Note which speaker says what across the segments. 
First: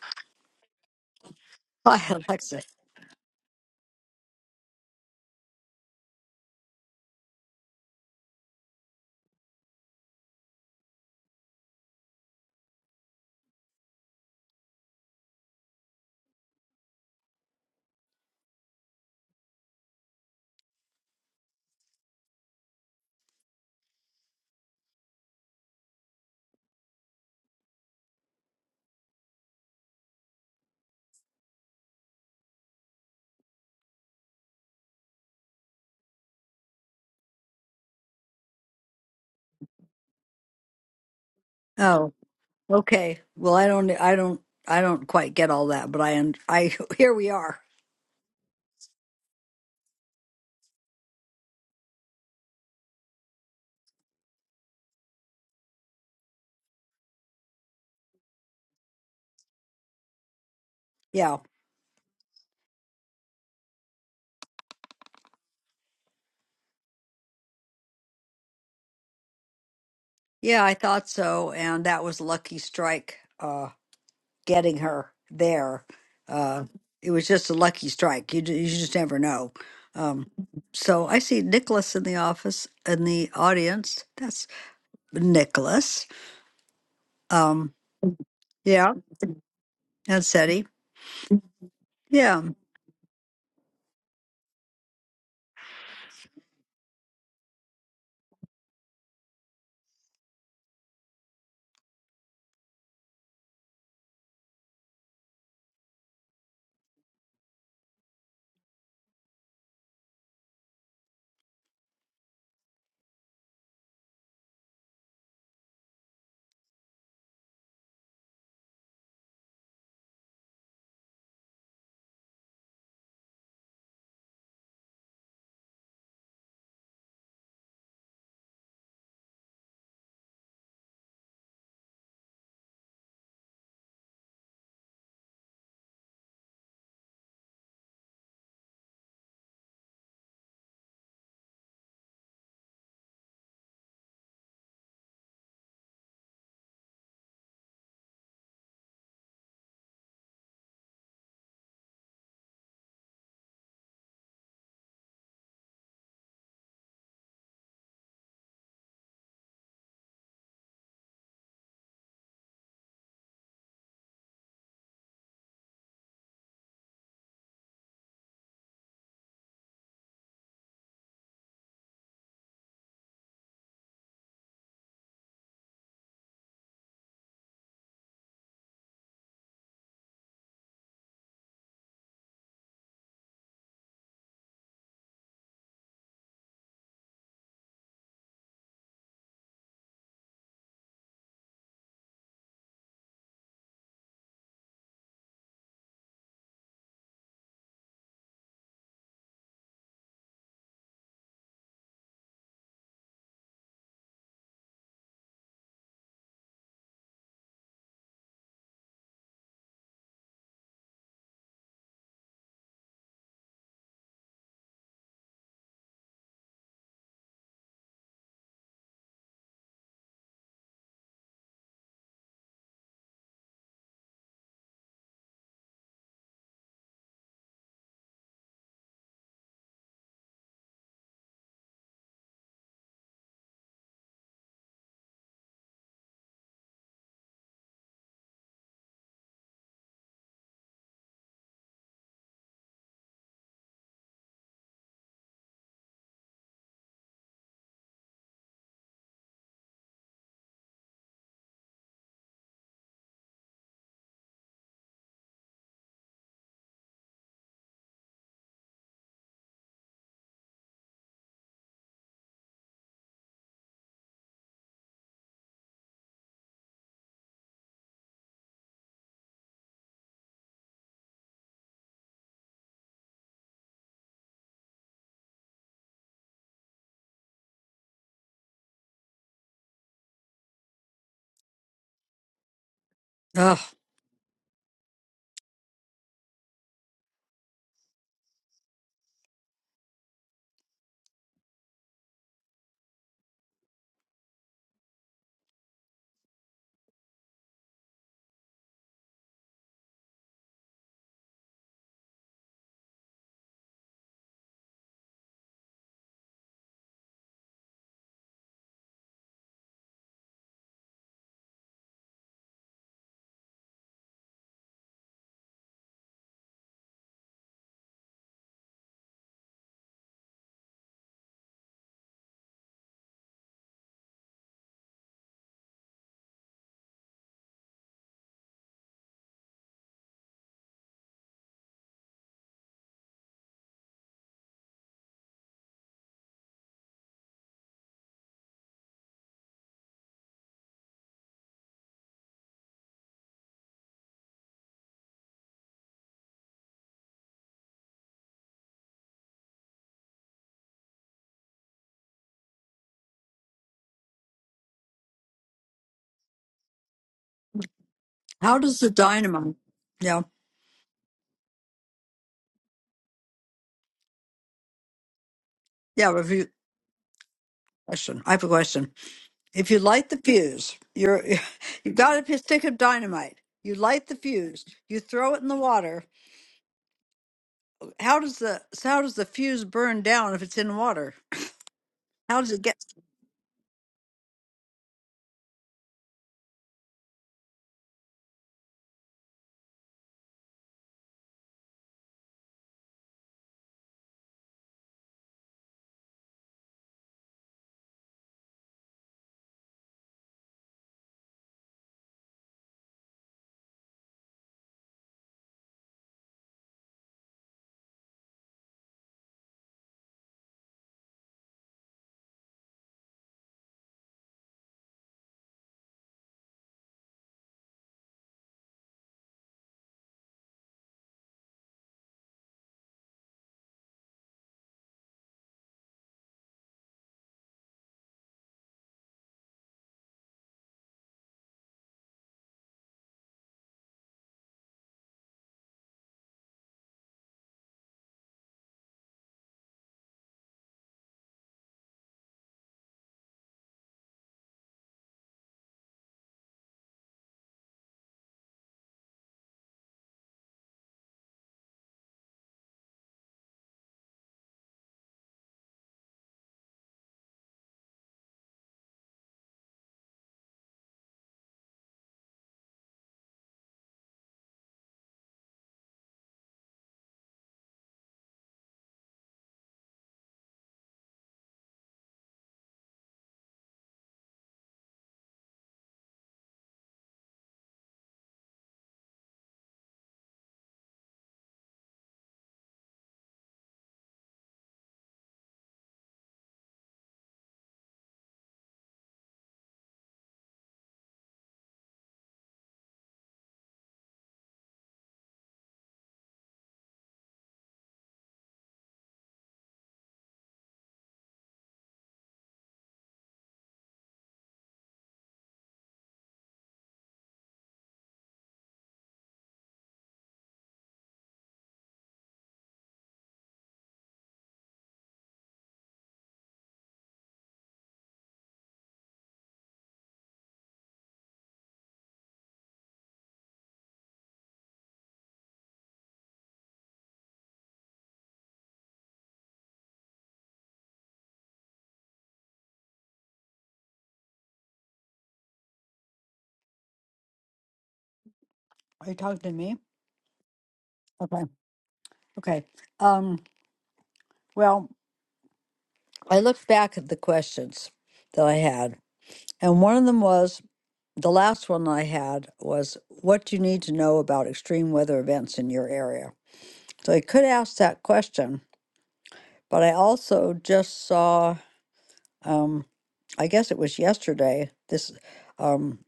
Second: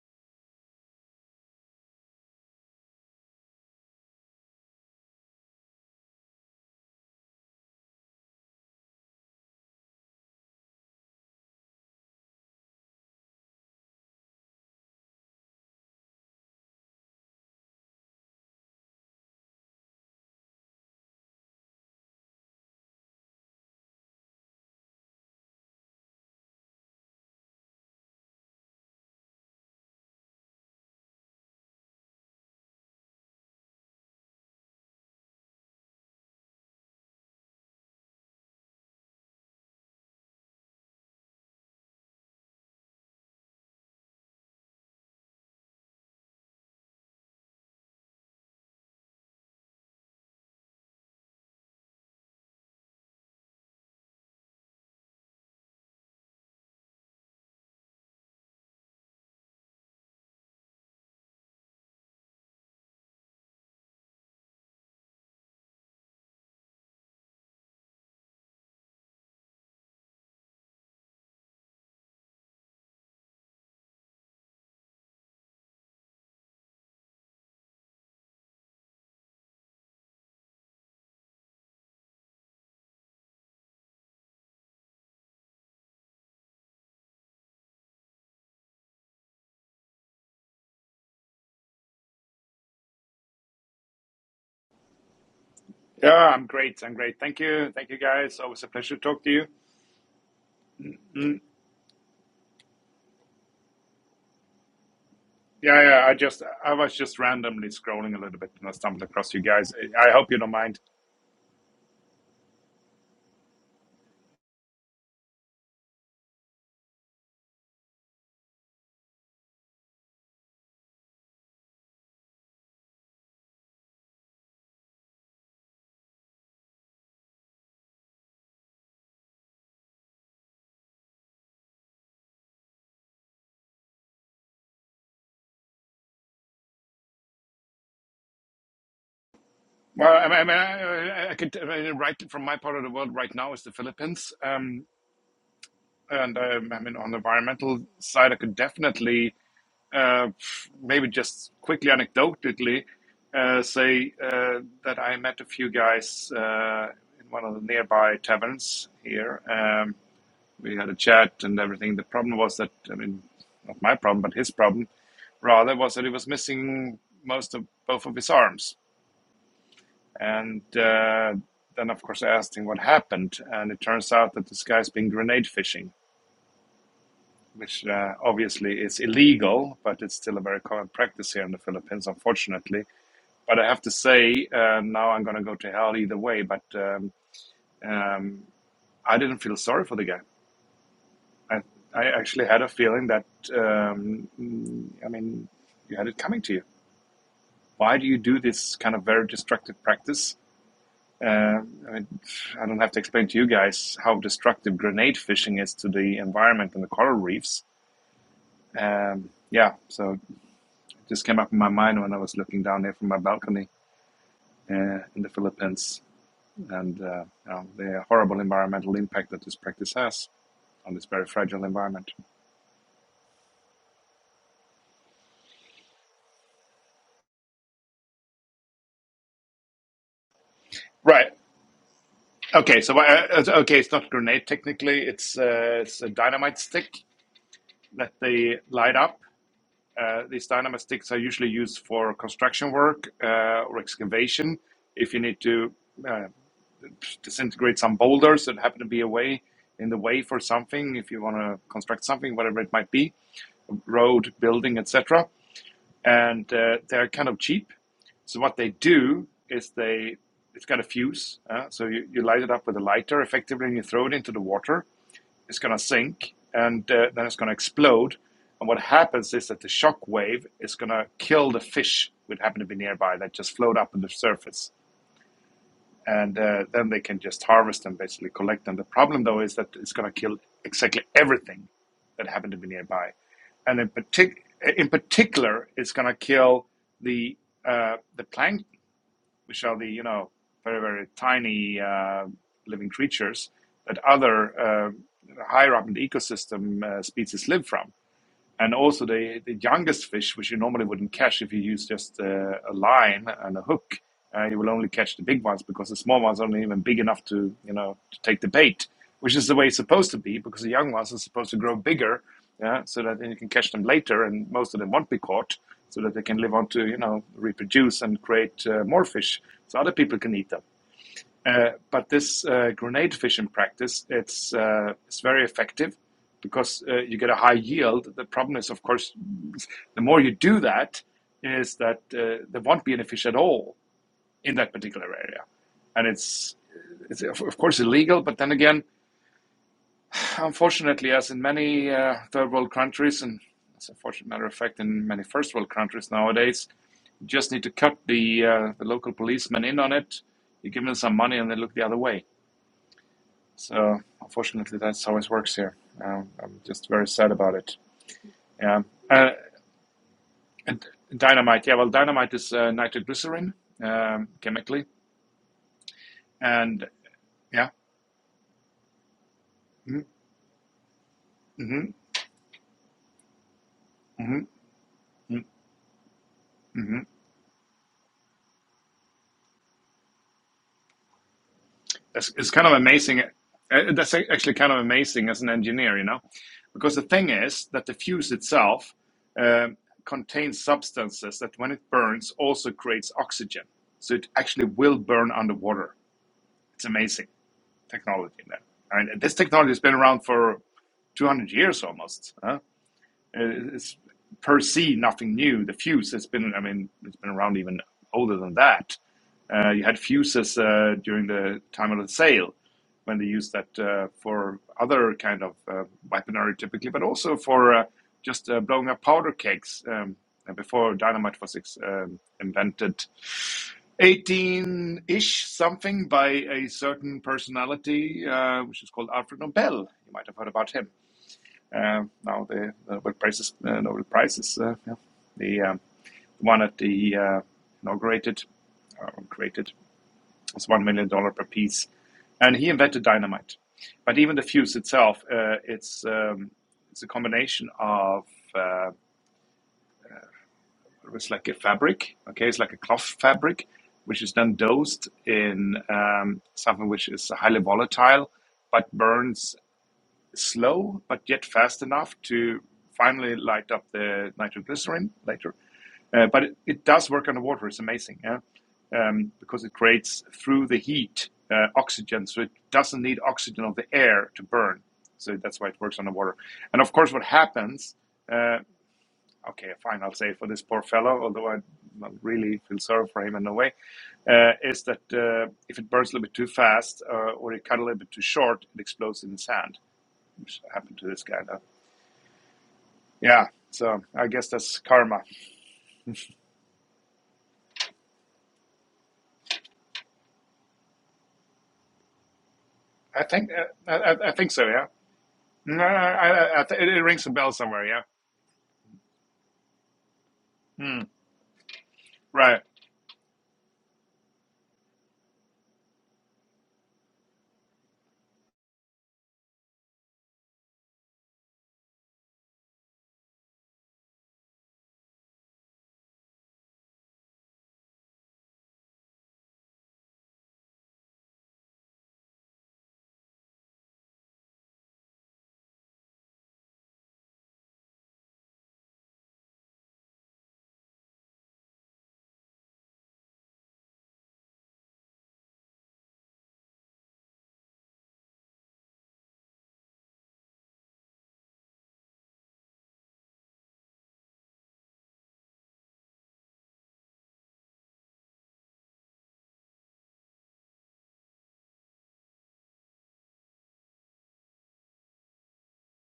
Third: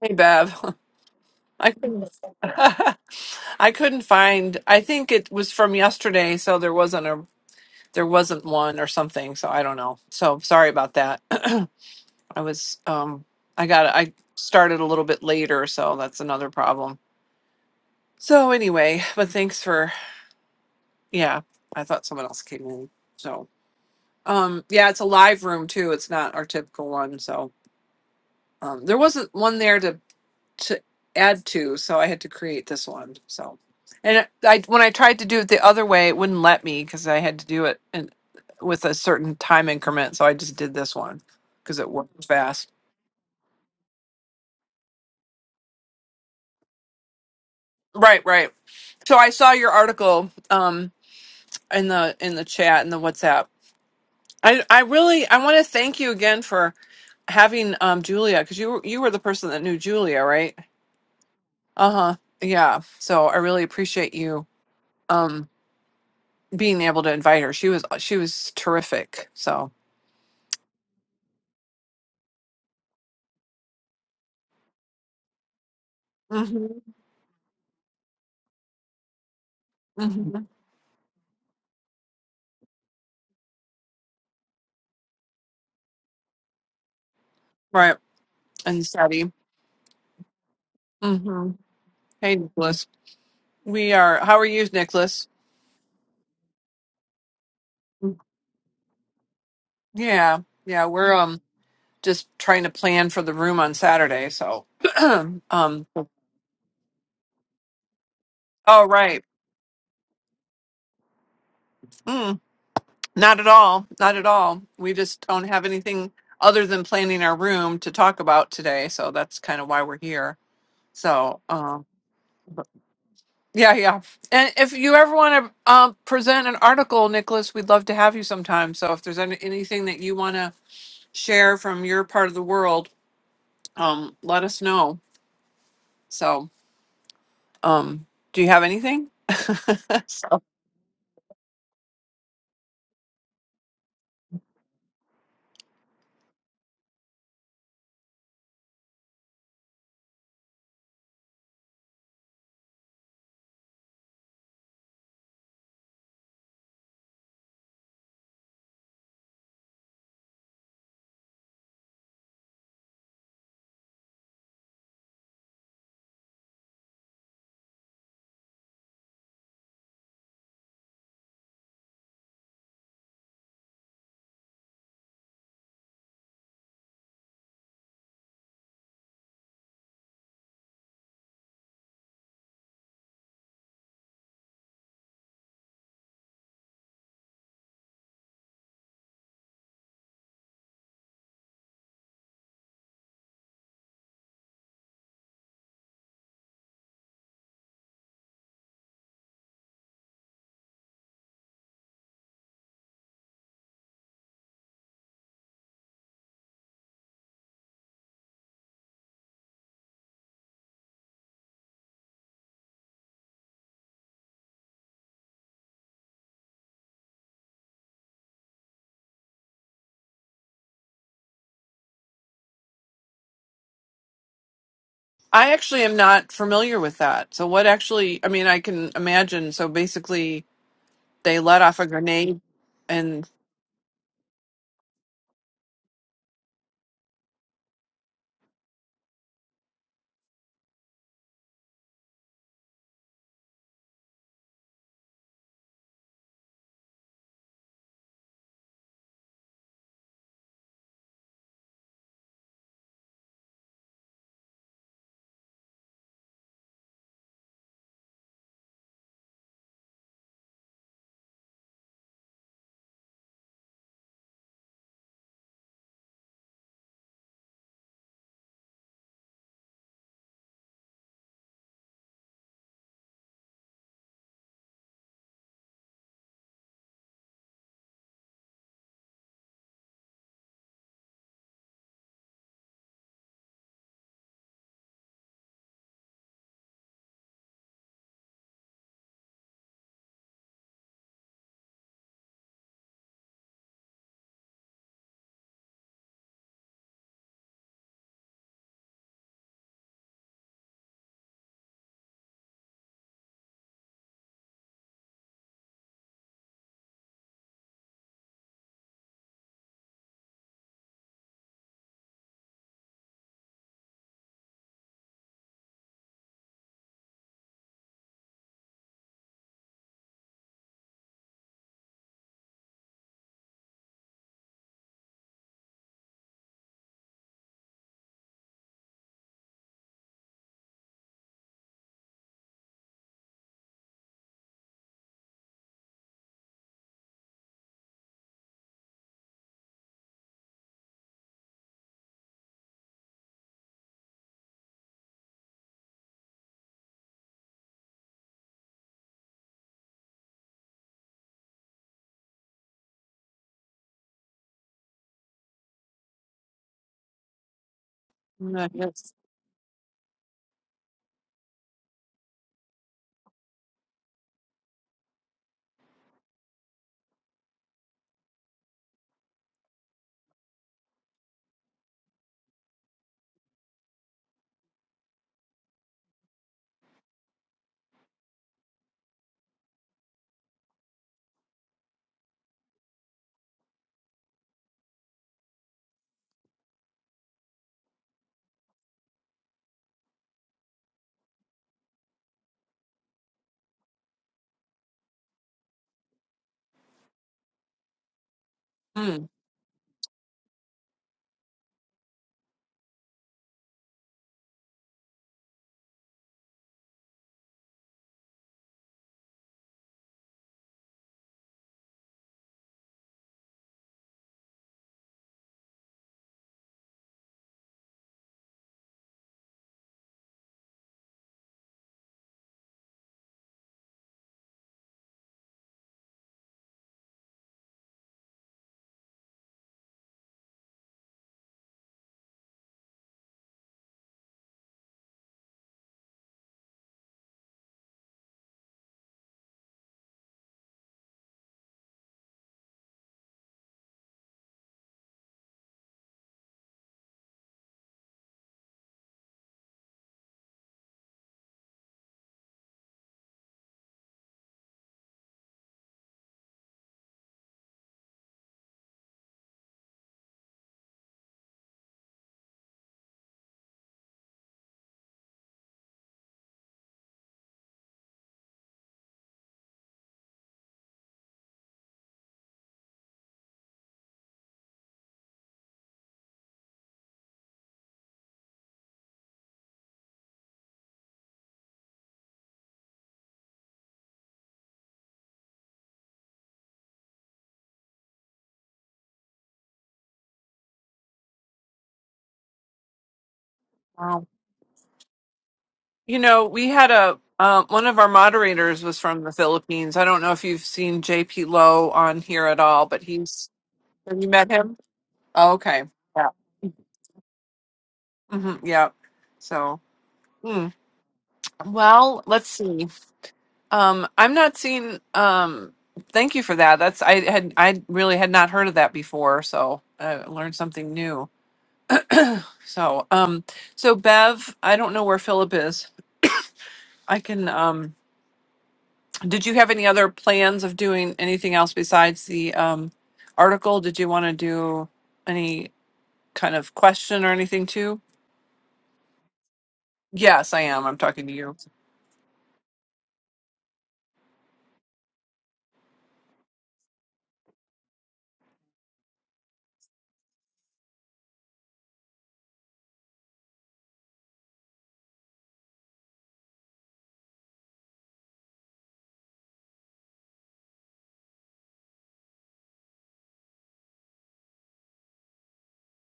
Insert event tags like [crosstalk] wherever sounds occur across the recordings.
Speaker 1: Hey Bev, [laughs] I
Speaker 2: Hi,
Speaker 1: couldn't. [laughs]
Speaker 2: Alexa.
Speaker 1: I couldn't find. I think it was from yesterday, so there wasn't a there wasn't one or something. So I don't know. So sorry about that. [clears throat] I was um I got I started a little bit later, so that's another problem. So anyway, but thanks for yeah. I thought someone else came in. So um yeah, it's a live room too. It's not our typical one. So um there wasn't one there to to add to, so I had to create this one. So, and I when I tried to do it the other way, it wouldn't let me because I had to do it and with a certain time increment. So I just did this one because it
Speaker 2: Oh,
Speaker 1: worked fast.
Speaker 2: okay. Well, I don't, I don't, I don't quite get all that, but I, un- I, [laughs] here we are.
Speaker 1: Right, right. So I saw your article um in the in the chat in the WhatsApp. I I really I want to thank you again for having um Julia because you were you were the person that knew Julia, right?
Speaker 2: Yeah,
Speaker 1: Uh huh. Yeah. So I really appreciate you. Um. being able to invite her. She was she was terrific. So
Speaker 2: yeah, I thought so, and that was lucky strike, uh, getting her there. Uh,
Speaker 1: hmm
Speaker 2: it was just a lucky strike. You, ju- you just never know. Um,
Speaker 1: hmm
Speaker 2: so I see Nicholas in the office in the audience. That's Nicholas. Um,
Speaker 1: right and
Speaker 2: yeah,
Speaker 1: steady.
Speaker 2: and Seti.
Speaker 1: hmm Hey
Speaker 2: Yeah.
Speaker 1: Nicholas, we are. How are you, Nicholas?
Speaker 3: Yeah, I'm great. I'm great. Thank you. Thank you, guys. Always a pleasure to talk to you.
Speaker 1: Yeah, yeah. We're
Speaker 3: Mm,
Speaker 1: um just trying to plan for the room on Saturday. So [clears throat] um
Speaker 3: yeah,
Speaker 1: oh
Speaker 3: yeah. I just, I was just randomly scrolling a little bit and I stumbled
Speaker 1: right,
Speaker 3: across you guys. I I hope you don't mind.
Speaker 1: mm, not at all, not at all. We just don't have anything other than planning our room to talk about today. So that's kind of why we're here. So um Yeah, yeah. And if you ever want to um, present an article, Nicholas, we'd love to have you sometime. So if there's any, anything that you want to share from your part of the world, um, let us know. So, um, do you have anything? [laughs]
Speaker 3: Well, I mean, I, mean, I, I could uh, right from my part of the world right now is the Philippines. Um, and um, I mean, on the environmental side, I could definitely, uh, maybe just quickly anecdotally, uh, say uh, that I met a few guys uh, in one of the nearby taverns here. Um, we had a chat and everything. The problem was that I mean, not my problem, but his problem rather was that he was missing most of both of his arms. And uh, then, of course, I asked him what happened, and it turns out that this guy's been grenade fishing, which uh, obviously is illegal, but it's still a very common practice here in the Philippines, unfortunately. But I have to say, uh, now I'm going to go to hell either way. But um, um, I didn't feel sorry for the guy I, I actually had a feeling that, um, mm, I mean, you had it coming to you. Why do you do this kind of very destructive practice? Uh, I mean, I don't have to explain to you guys how destructive grenade fishing is to the environment and the coral reefs. Um, yeah, so it just came up in my mind when I was looking down there from my balcony uh, in the Philippines and uh, you know, the horrible environmental impact that this practice has on this very fragile environment.
Speaker 1: I actually am not familiar with that. So what actually? I mean, I can imagine. So basically,
Speaker 3: Right.
Speaker 1: they let off a grenade,
Speaker 3: Okay, so uh,
Speaker 1: and
Speaker 3: okay, it's not a grenade technically. It's uh, it's a dynamite stick that they light up. Uh, these dynamite sticks are usually used for construction work uh, or excavation. If you need to uh, disintegrate some boulders that happen to be away in the way for something, if you want to construct something, whatever it might be, road, building, etc and uh, they're kind of cheap. So what they do is they it's got a fuse, uh, so you, you light it up with a lighter effectively, and you throw it into the water. It's gonna sink, and uh, then it's gonna explode. And what happens is that the shock wave is gonna kill the fish that happen to be nearby that just float up on the surface and uh, then they can just harvest them, basically collect them. The problem though is that it's going to kill exactly everything that happened to be nearby,
Speaker 2: Ugh,
Speaker 3: and in partic- in particular, it's going to kill the uh, the plankton, which are the you know very very tiny uh, living creatures that other uh, higher up in the ecosystem uh, species live from and also the, the youngest fish, which you normally wouldn't catch if you use just uh, a line and a hook, uh, you will only catch the big ones because the small ones aren't even big enough to, you know, to take the bait, which is the way it's supposed to be because the young ones are supposed to grow bigger yeah, so that then you can catch them later and most of them won't be caught so that they can live on to, you know, reproduce and create uh, more fish so other people can eat them. Uh, but this uh, grenade fishing practice, it's uh, it's very effective because uh, you get a high yield. The problem is, of course, [laughs] the more you do that, is that uh, there won't be any fish at all in that particular area, and it's it's of of course illegal, but then again, unfortunately, as in many uh, third world countries, and as a fortunate matter of fact, in many first world countries nowadays, you just need to cut the uh, the local policemen in on it. You give them some money, and they look the other way. So unfortunately, that's how it works here. Um, I'm just very sad about it.
Speaker 2: how
Speaker 1: [laughs]
Speaker 2: does
Speaker 3: Yeah.
Speaker 2: the
Speaker 1: yes,
Speaker 3: Uh,
Speaker 2: dynamo? Yeah,
Speaker 3: and dynamite. Yeah. Well, dynamite is uh, nitroglycerin um, chemically,
Speaker 2: yeah. Review
Speaker 3: and yeah.
Speaker 2: question. I have a question. If you light
Speaker 3: Mm-hmm,
Speaker 2: the fuse, you're [laughs] you've got a p- stick of dynamite. You light the
Speaker 3: mm-hmm,
Speaker 2: fuse. You throw
Speaker 3: mm-hmm.
Speaker 2: it in the water.
Speaker 3: mm
Speaker 2: How does the so how does the fuse burn down if it's in water?
Speaker 3: It's,
Speaker 2: How
Speaker 3: it's
Speaker 2: does it
Speaker 3: kind of
Speaker 2: get?
Speaker 3: amazing. Uh, that's actually kind of amazing as an engineer, you know, because the thing is that the fuse itself um, contains substances that, when it burns, also creates oxygen. So it actually will burn underwater. It's amazing. technology then. And
Speaker 1: Hmm.
Speaker 3: this technology has been around for 200 years almost. Huh? It's per se nothing new. The fuse has been, I mean, it's been around even older than that. Uh, you had fuses uh, during the time of the sale when they used that uh, for other kind of uh, weaponry typically, but also for uh, just uh, blowing up powder kegs um, before dynamite was ex- um, invented 18-ish something by a certain personality, uh, which is called Alfred Nobel. You might have heard about him. Um now the, the Nobel Prize is, uh, Nobel Prize is uh, yeah, the um, one that he uh, inaugurated, uh, created, it's one million dollar per piece, and he invented dynamite. But even the fuse itself, uh, it's um, it's a combination of uh, it's like a fabric. Okay, it's like a cloth fabric, which is then dosed in um, something which is highly volatile, but burns slow, but yet fast enough to finally light up the nitroglycerin later. Uh, but it, it does work on the water; It's amazing, yeah, um, because it creates through the heat uh, oxygen, so it doesn't need oxygen of the air to burn. So that's why it works on the water. And of course, what happens? uh, okay, fine, I'll say for this poor fellow, although I not really feel sorry for him in a way, uh, is that uh, if it burns a little bit too fast uh, or it cut a little bit too short, it explodes in the sand, which happened to this guy. Though. Yeah, so
Speaker 1: wow.
Speaker 3: I guess that's karma.
Speaker 1: You know, we had a um, one of our moderators was from the Philippines. I don't know if you've seen JP Lowe on here at all, but
Speaker 3: I
Speaker 1: he's
Speaker 3: think uh, I,
Speaker 1: have you
Speaker 3: I I
Speaker 1: met
Speaker 3: think so.
Speaker 1: him?
Speaker 3: Yeah,
Speaker 1: Oh,
Speaker 3: no,
Speaker 1: okay,
Speaker 3: I,
Speaker 1: yeah,
Speaker 3: I, I th- it, rings a bell somewhere. Yeah,
Speaker 1: hmm yeah. So, hmm.
Speaker 3: Hmm,
Speaker 1: well, let's
Speaker 3: right.
Speaker 1: see. Um, I'm not seeing. Um, thank you for that. That's I had I really had not heard of that before, so I learned something new. So, um, so Bev, I don't know where Philip is. I can. Um, Did you have any other plans of doing anything else besides the um, article? Did you want to do any kind of question or anything too?
Speaker 2: Are you talking to me?
Speaker 1: Yes, I am. I'm talking to
Speaker 2: Okay.
Speaker 1: you.
Speaker 2: Okay. Um, well, I looked back at the questions that I had, and one of them was the last one I had was what do you need to know about extreme weather events in your area. So I could ask that question, but I also just saw. um, I guess it was yesterday, this um,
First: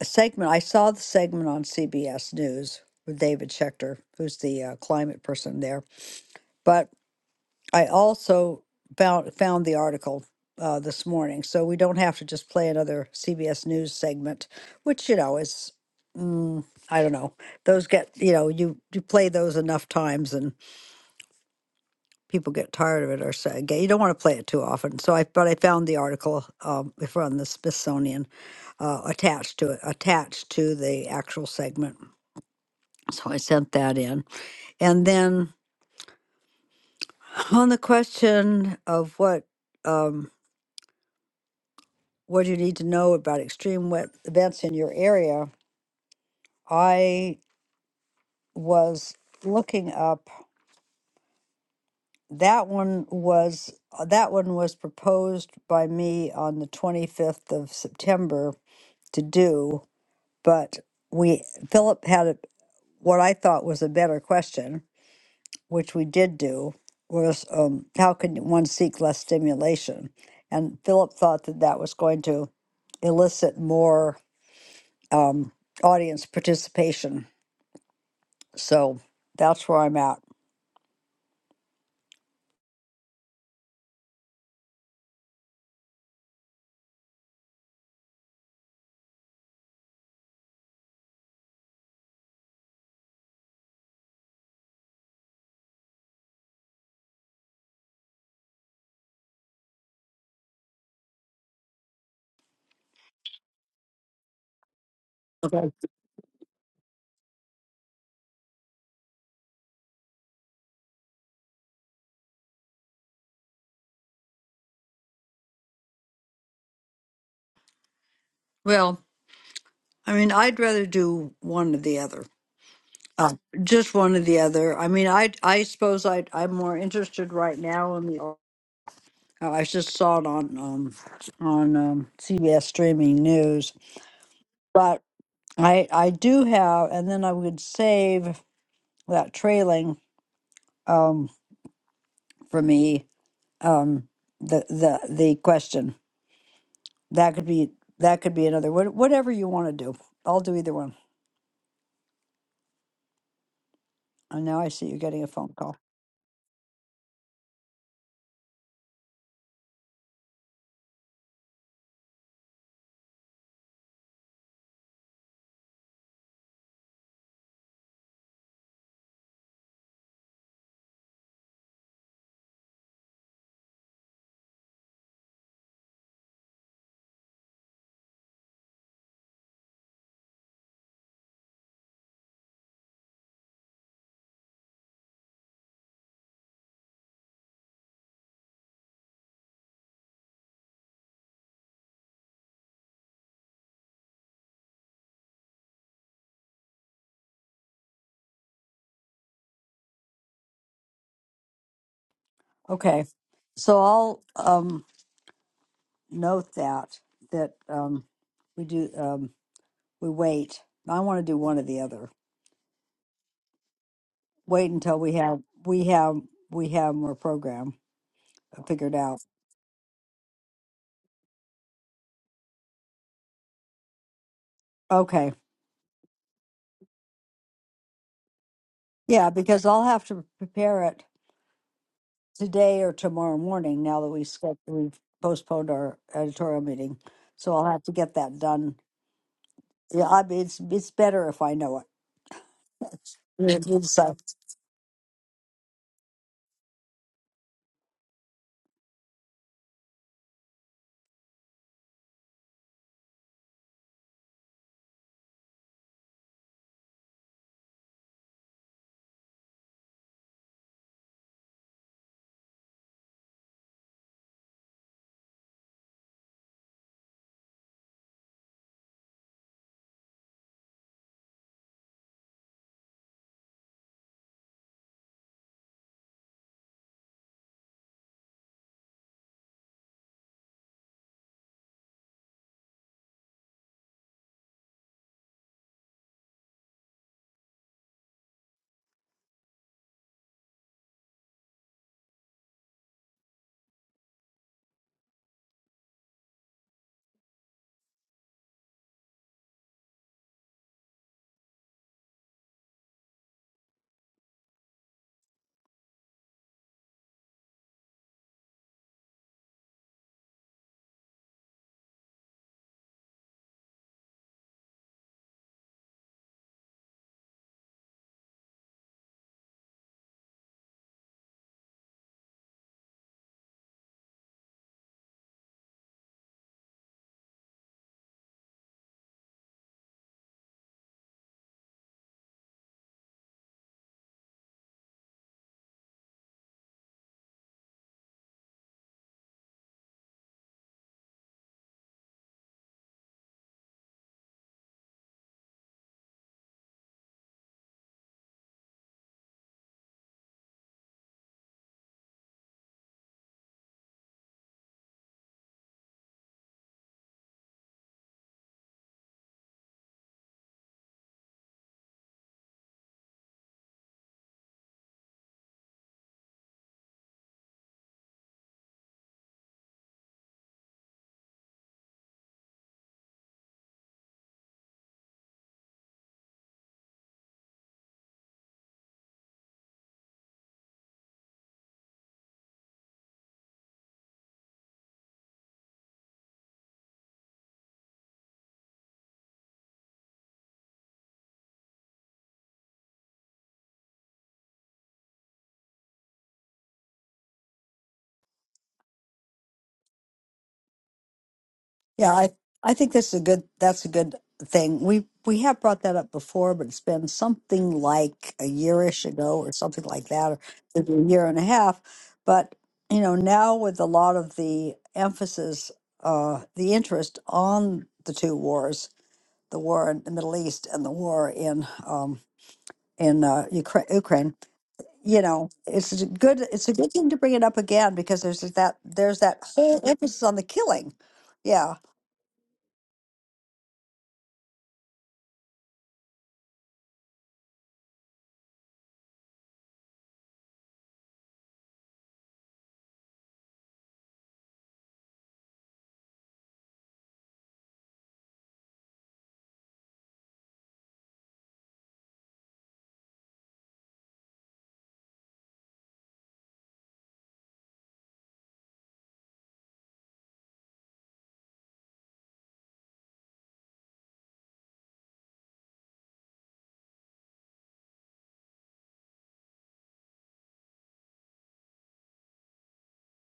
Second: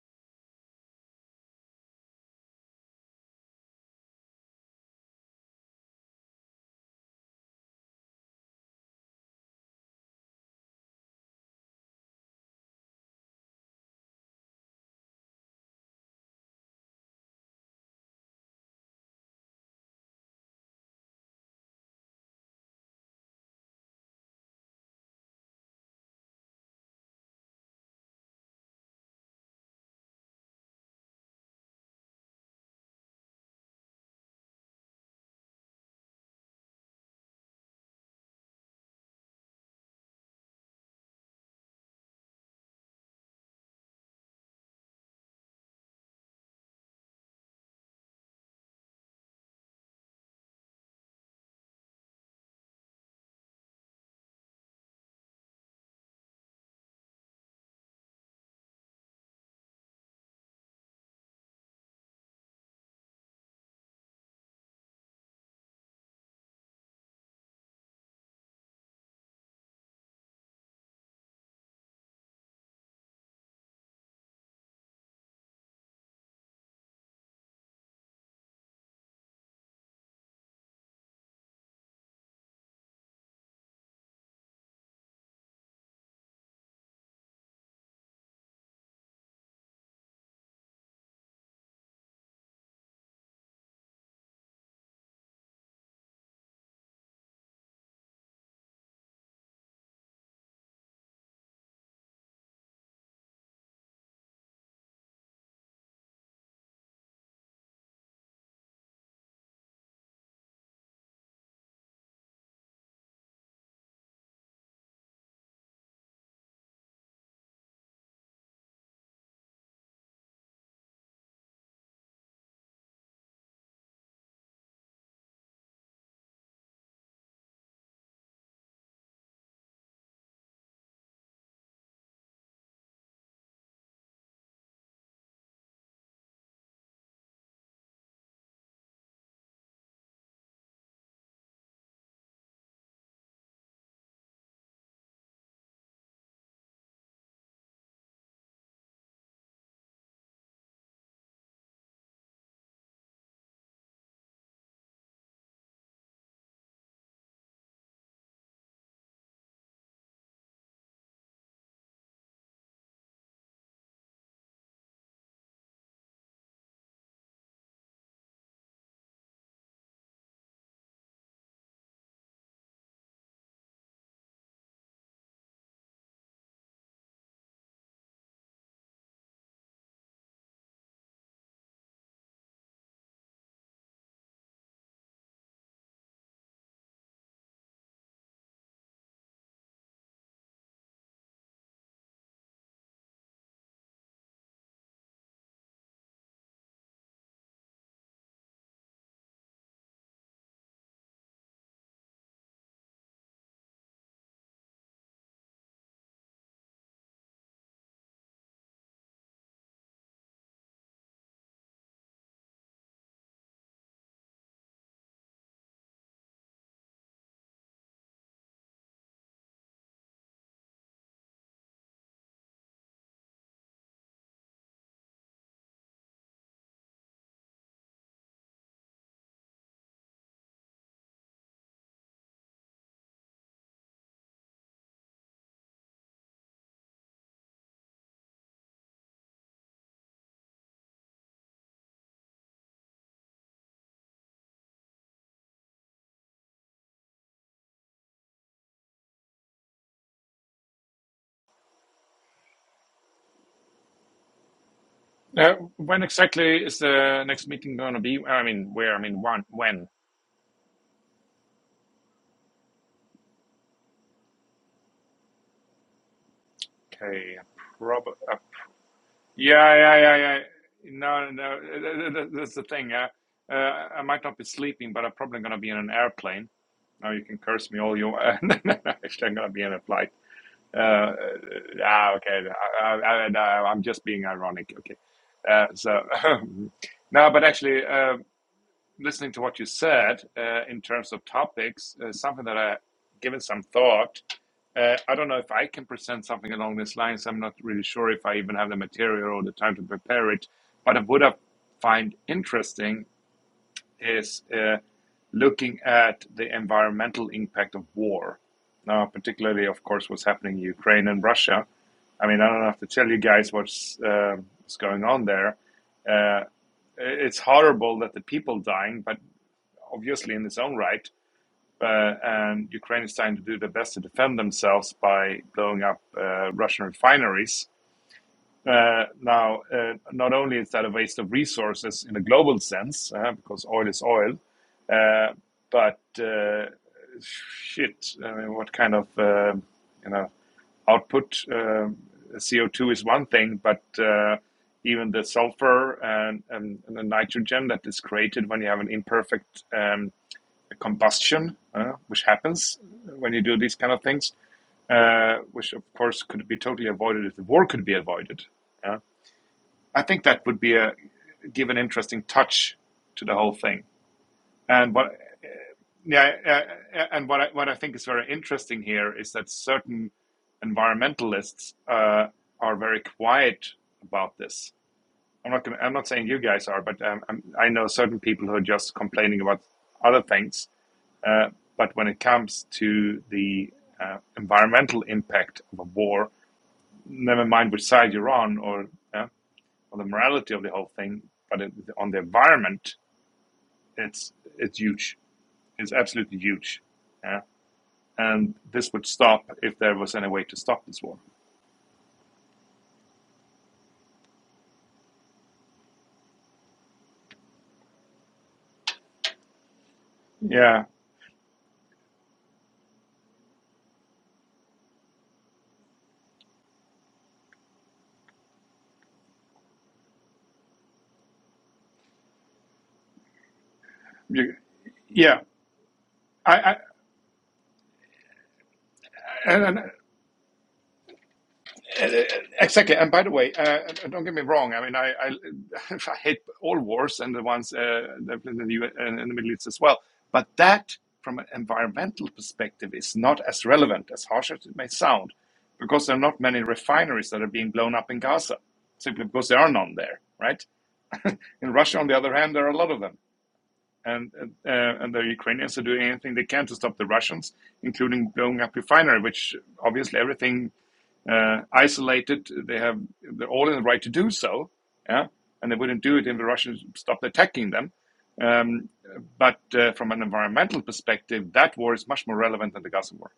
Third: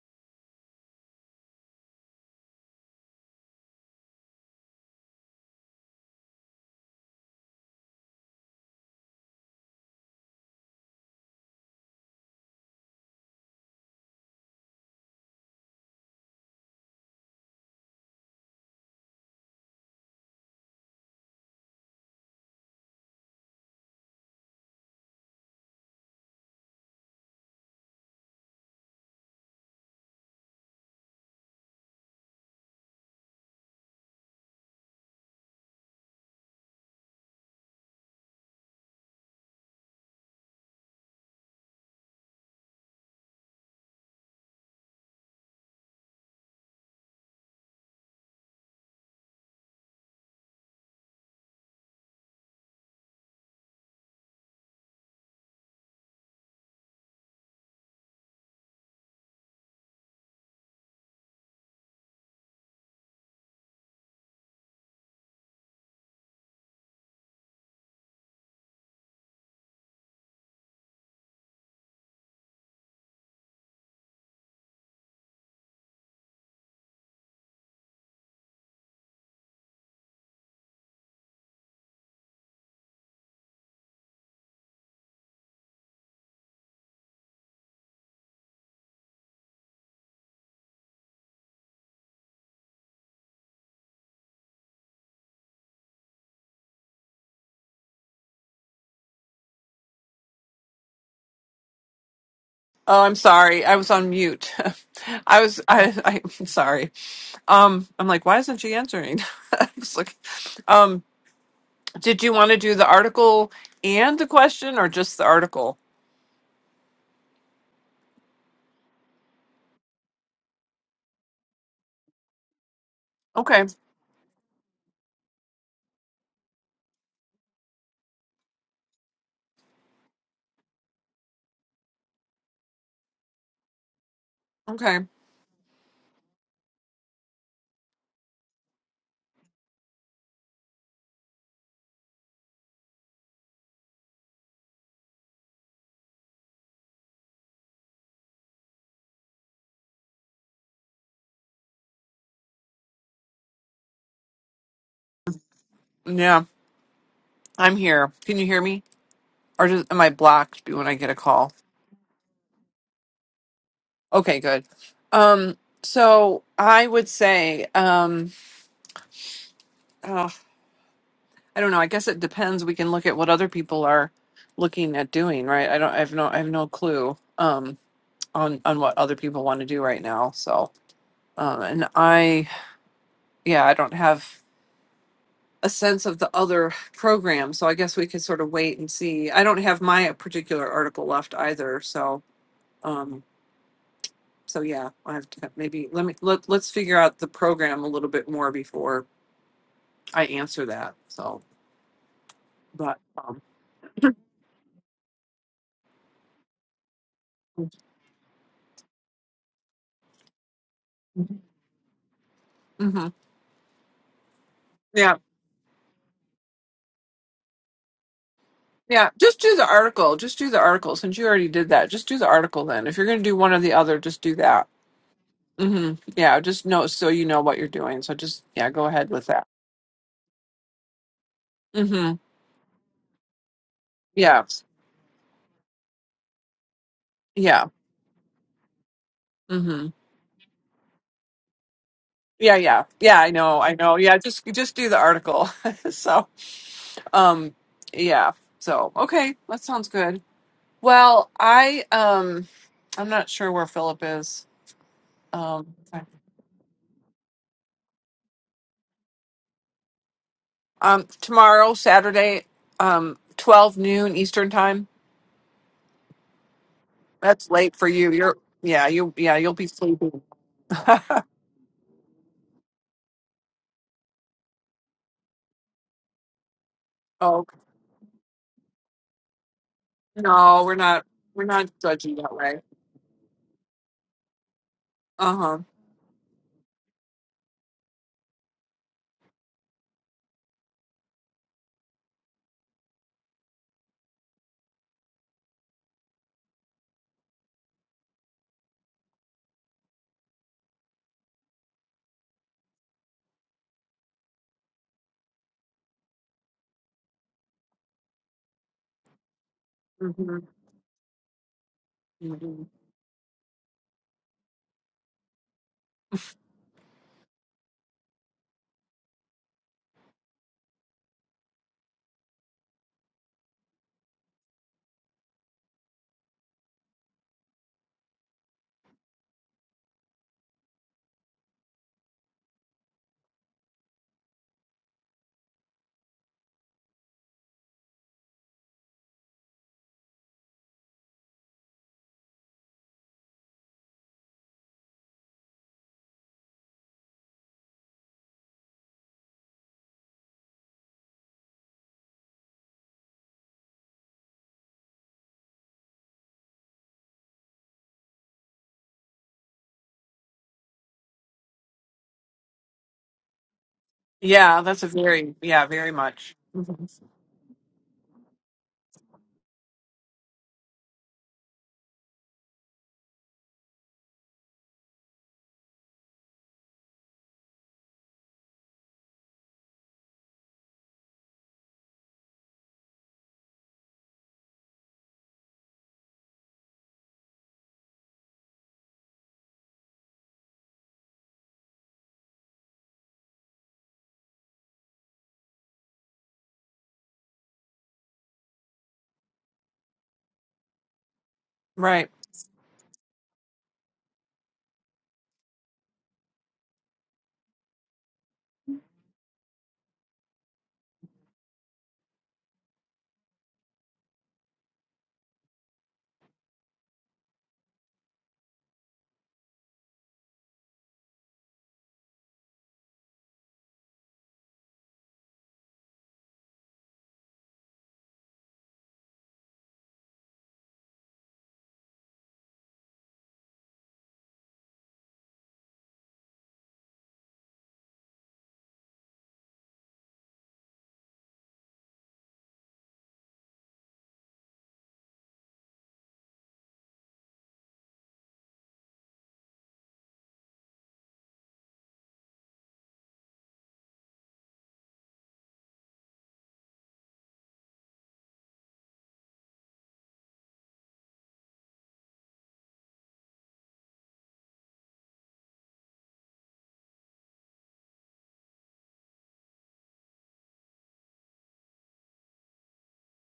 Speaker 2: a segment, I saw the segment on CBS News with David Schechter, who's the uh, climate person there. But I also found, found the article uh, this morning. So we don't have to just play another CBS News segment, which, you know, is, mm, I don't know, those get, you know, you, you play those enough times and. people get tired of it or say "Okay, you don't want to play it too often. So I, but I found the article um, from the Smithsonian uh, attached to it, attached to the actual segment. So I sent that in, and then [laughs] on the question of what um, what do you need to know about extreme wet events in your area, I was looking up that one was uh, that one was proposed by me on the 25th of September to do but we Philip had a, what I thought was a better question, which we did do, was um, how can one seek less stimulation? And Philip thought that that was going to elicit more um, audience participation. So that's where I'm at.
Speaker 1: Oh, I'm sorry. I was on mute. [laughs] I was. I, [laughs] I. I'm sorry. Um, I'm like, why isn't she answering? [laughs] I was like, um, did you want to do the article and the question, or just the article?
Speaker 2: Well, I mean, I'd rather do one or the other. Uh,
Speaker 1: Okay.
Speaker 2: just one or the other. I mean, I I suppose I I'm more interested right now in the Oh, I just saw it on um, on um, CBS streaming news.
Speaker 1: Okay.
Speaker 2: But I I do have, and then I would save that trailing um, for me um, the the the question that could be that could be another what, whatever you want to do. I'll do either one. And now I see you're getting a phone call.
Speaker 1: Yeah, I'm here. Can you hear me, or just, am I blocked when I get a call? Okay, good. Um, so I would say, um, oh, I don't know. I guess it depends. We can look at what other people are looking at doing, right? I don't. I have no. I have no clue um, on on what other people want to do right now. So, um, and I, yeah, I don't have a sense of the other program. So I guess we could sort of wait and see. I don't have my particular article left either. So, um, so yeah, I have to maybe let me let let's figure out the program a little bit more before I answer that. So, but
Speaker 2: Okay,
Speaker 1: um,
Speaker 2: so I'll um, note that that um, we do um, we wait. I want to do one or the other.
Speaker 1: mhm.
Speaker 2: wait until we
Speaker 1: yeah,
Speaker 2: have we have we have more program figured
Speaker 1: yeah.
Speaker 2: out.
Speaker 1: Just do the article. Just do the article. Since you already did that, just do the article. Then, if you're going to do one or the other, just do that.
Speaker 2: Okay.
Speaker 1: hmm Yeah, just know so you know what you're doing. So just yeah, go ahead with
Speaker 2: Yeah,
Speaker 1: that.
Speaker 2: because I'll have to prepare it
Speaker 1: hmm
Speaker 2: today or tomorrow morning now that we
Speaker 1: Yeah,
Speaker 2: scheduled, we've postponed our editorial meeting. So
Speaker 1: yeah.
Speaker 2: I'll have to get that done.
Speaker 1: hmm
Speaker 2: Yeah, I mean, it's it's better if I know
Speaker 1: Yeah, yeah,
Speaker 2: it.
Speaker 1: yeah.
Speaker 2: [laughs]
Speaker 1: I
Speaker 2: Yeah,
Speaker 1: know, I know.
Speaker 2: it's- uh,
Speaker 1: Yeah, just just do the article. [laughs] so, um, yeah. So okay, that sounds good. Well, I um, I'm not sure where Philip is.
Speaker 3: Uh, when
Speaker 1: Um,
Speaker 3: exactly is the next meeting going to be? I mean, where? I mean, one, when?
Speaker 1: Um, tomorrow, Saturday, um, twelve noon Eastern time.
Speaker 3: Okay,
Speaker 1: That's late for you.
Speaker 3: probably.
Speaker 1: You're yeah, you yeah, you'll be
Speaker 3: Yeah, yeah, yeah,
Speaker 1: sleeping.
Speaker 3: yeah.
Speaker 1: [laughs]
Speaker 3: No, no, th- th- that's the thing. Uh, uh, I might not be sleeping, but I'm probably going to be in an airplane. Now you can
Speaker 1: oh
Speaker 3: curse me all you want. [laughs] Actually, I'm going to be in a flight.
Speaker 1: no, we're
Speaker 3: Uh,
Speaker 1: not.
Speaker 3: uh,
Speaker 1: We're not
Speaker 3: ah,
Speaker 1: judging that
Speaker 3: okay.
Speaker 1: way.
Speaker 3: I, I, I, no, I'm just being ironic. Okay.
Speaker 1: Uh huh.
Speaker 3: Uh, so, [laughs] no, but actually, uh, listening to what you said uh, in terms of topics, uh, something that I given some thought. Uh, I don't know if I can present something along these lines. I'm not really sure if I even have the material or the time to prepare it. What I would have find interesting is uh, looking at the environmental impact of war. Now, particularly, of course, what's
Speaker 1: hmm
Speaker 3: happening in Ukraine and Russia. I mean, I don't
Speaker 1: hmm
Speaker 3: have to tell you guys what's uh, what's going on there. Uh, it's horrible that the people dying, but obviously in its own right. Uh, and Ukraine is trying to do their best to defend themselves by blowing up uh, Russian refineries. Uh, now, uh, not only is that a waste of resources in a global sense, uh, because oil is oil, uh, but uh, shit, I mean, what kind of uh, you know output? um CO2 is one thing, but uh, even the sulfur and, and, and the nitrogen that is created when you have an imperfect um, the combustion, uh, which happens when you do these kind of things, uh, which of course could be totally avoided if the war could be avoided. Yeah. I think that would be a give an interesting touch to the whole thing.
Speaker 1: Yeah, that's a
Speaker 3: And what
Speaker 1: very yeah, very
Speaker 3: yeah,
Speaker 1: much. hmm
Speaker 3: uh, and what I, what I think is very interesting here is that certain environmentalists uh, are very quiet about this. I'm not gonna, I'm not saying you guys are, but um, i I know certain people who are just complaining about other things uh, But when it comes to the uh, environmental impact of a war, never mind which side you're on or yeah, or the morality of the whole thing, but it, on the environment, it's it's huge. It's absolutely huge. Yeah, and this would stop if there was any way to stop this war.
Speaker 1: Right.
Speaker 2: Yeah, I I think that's a good that's a good thing. We we have brought that up before, but it's been something like a yearish ago or something like that, or
Speaker 3: Yeah,
Speaker 2: maybe a year and a half. But you know, now with a lot of the emphasis, uh, the interest on the two wars, the war in the Middle East and the war in um, in uh, Ukra- Ukraine, you
Speaker 3: yeah.
Speaker 2: know, it's a good
Speaker 3: I,
Speaker 2: it's a
Speaker 3: I
Speaker 2: good thing to bring it up again because there's that there's that
Speaker 3: and, and
Speaker 2: whole emphasis on the killing. Yeah,
Speaker 3: Uh, Exactly. And by the way, uh, uh, don't get me wrong. I mean, I, I, [laughs] I hate all wars and the ones uh, in the U S and in the Middle East as well. But that, from an environmental perspective, is not as relevant, as harsh as it may sound, because there are not many refineries that are being blown up in Gaza, simply because there are none there, right? In Russia, on the other hand, there are a lot of them. And, uh, and the Ukrainians are doing anything they can to stop the Russians, including blowing up refinery, which obviously everything uh, isolated. They have they're all in the right to do so, yeah, and they wouldn't do it if the Russians stopped attacking them. Um, but uh, from an environmental perspective, that war is much more relevant than the Gaza war.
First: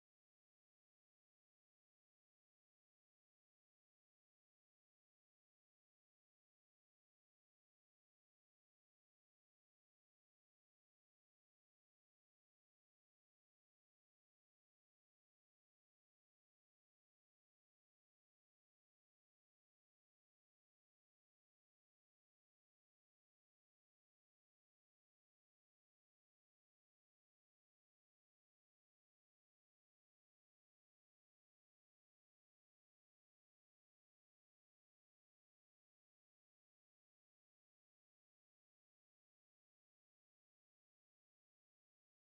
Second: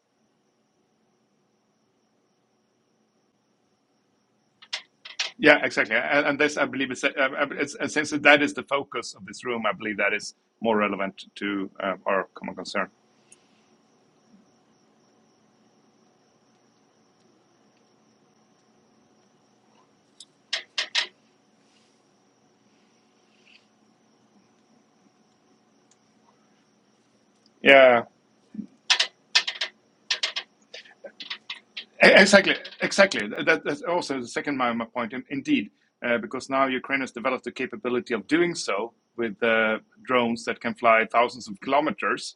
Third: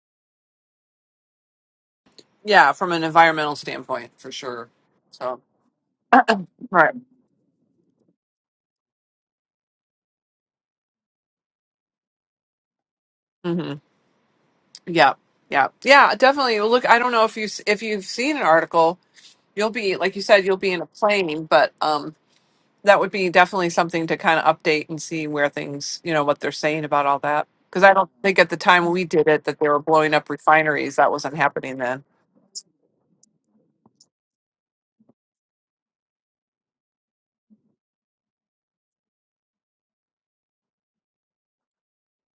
Speaker 1: Yeah, from an environmental standpoint, for sure. So
Speaker 3: Yeah, exactly.
Speaker 1: [coughs]
Speaker 3: And, and
Speaker 1: [clears throat]
Speaker 3: this, I believe,
Speaker 1: right.
Speaker 3: is uh, uh, it's, since that is the focus of this room, I believe that is more relevant to uh, our common concern.
Speaker 1: hmm Yeah. Yeah. Yeah. Definitely. Well, Look, I don't know if you if you've seen an article. You'll be like you said, you'll be in a plane, but um that would be definitely something to kind of update and see where things, you know, what they're saying about all that. Because I
Speaker 3: Yeah.
Speaker 1: don't think at the time we did it that they were blowing up refineries. That wasn't happening then.
Speaker 3: E-, Exactly, exactly. That, that's also the second my, my point. in- Indeed, uh, because now Ukraine has developed the capability of doing so with uh, drones that can fly thousands of kilometers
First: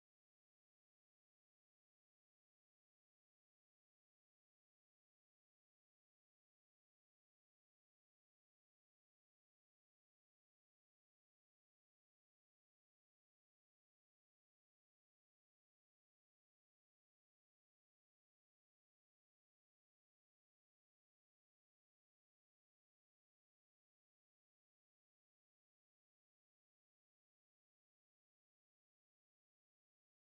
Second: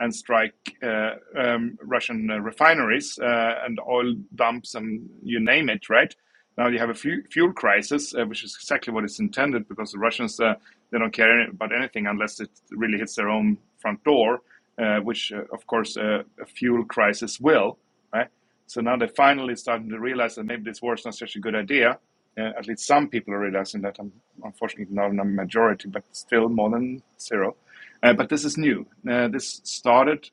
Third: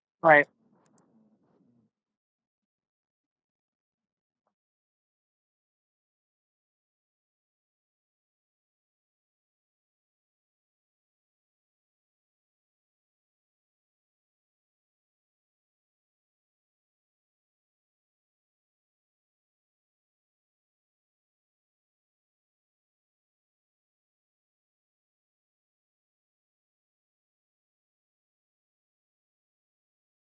Speaker 3: and
Speaker 1: Right.
Speaker 3: strike uh, um, Russian uh, refineries uh, and oil dumps and you name it. Right now, you have a fu- fuel crisis, uh, which is exactly what it's intended, because the Russians uh, they don't care any- about anything unless it really hits their own front door, uh, which uh, of course uh, a fuel crisis will. Right? So now they're finally starting to realize that maybe this war is not such a good idea. Uh, at least some people are realizing that. I'm unfortunately, not a majority, but still more than zero. Uh, but this is new. Uh, this started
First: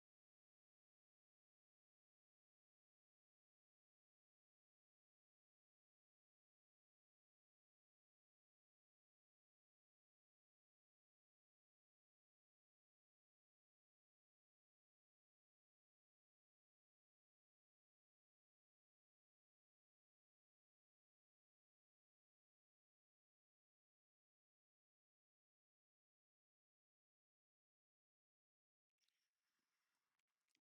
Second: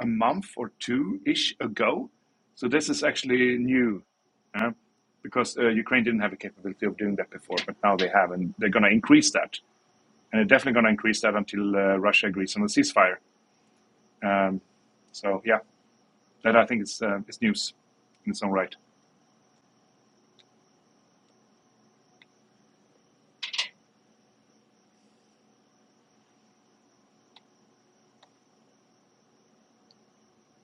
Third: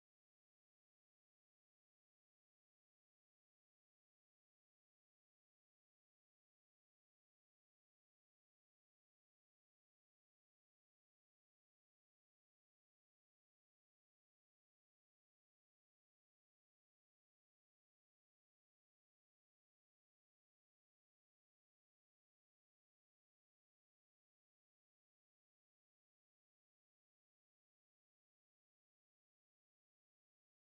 Speaker 3: a month or two ish ago. So this is actually new uh, because uh, Ukraine didn't have the capability of doing that before, but now they have, and they're going to increase that. And they're definitely going to increase that until uh, Russia agrees on a ceasefire. Um, so, yeah, that I think is, uh, is news in its own right.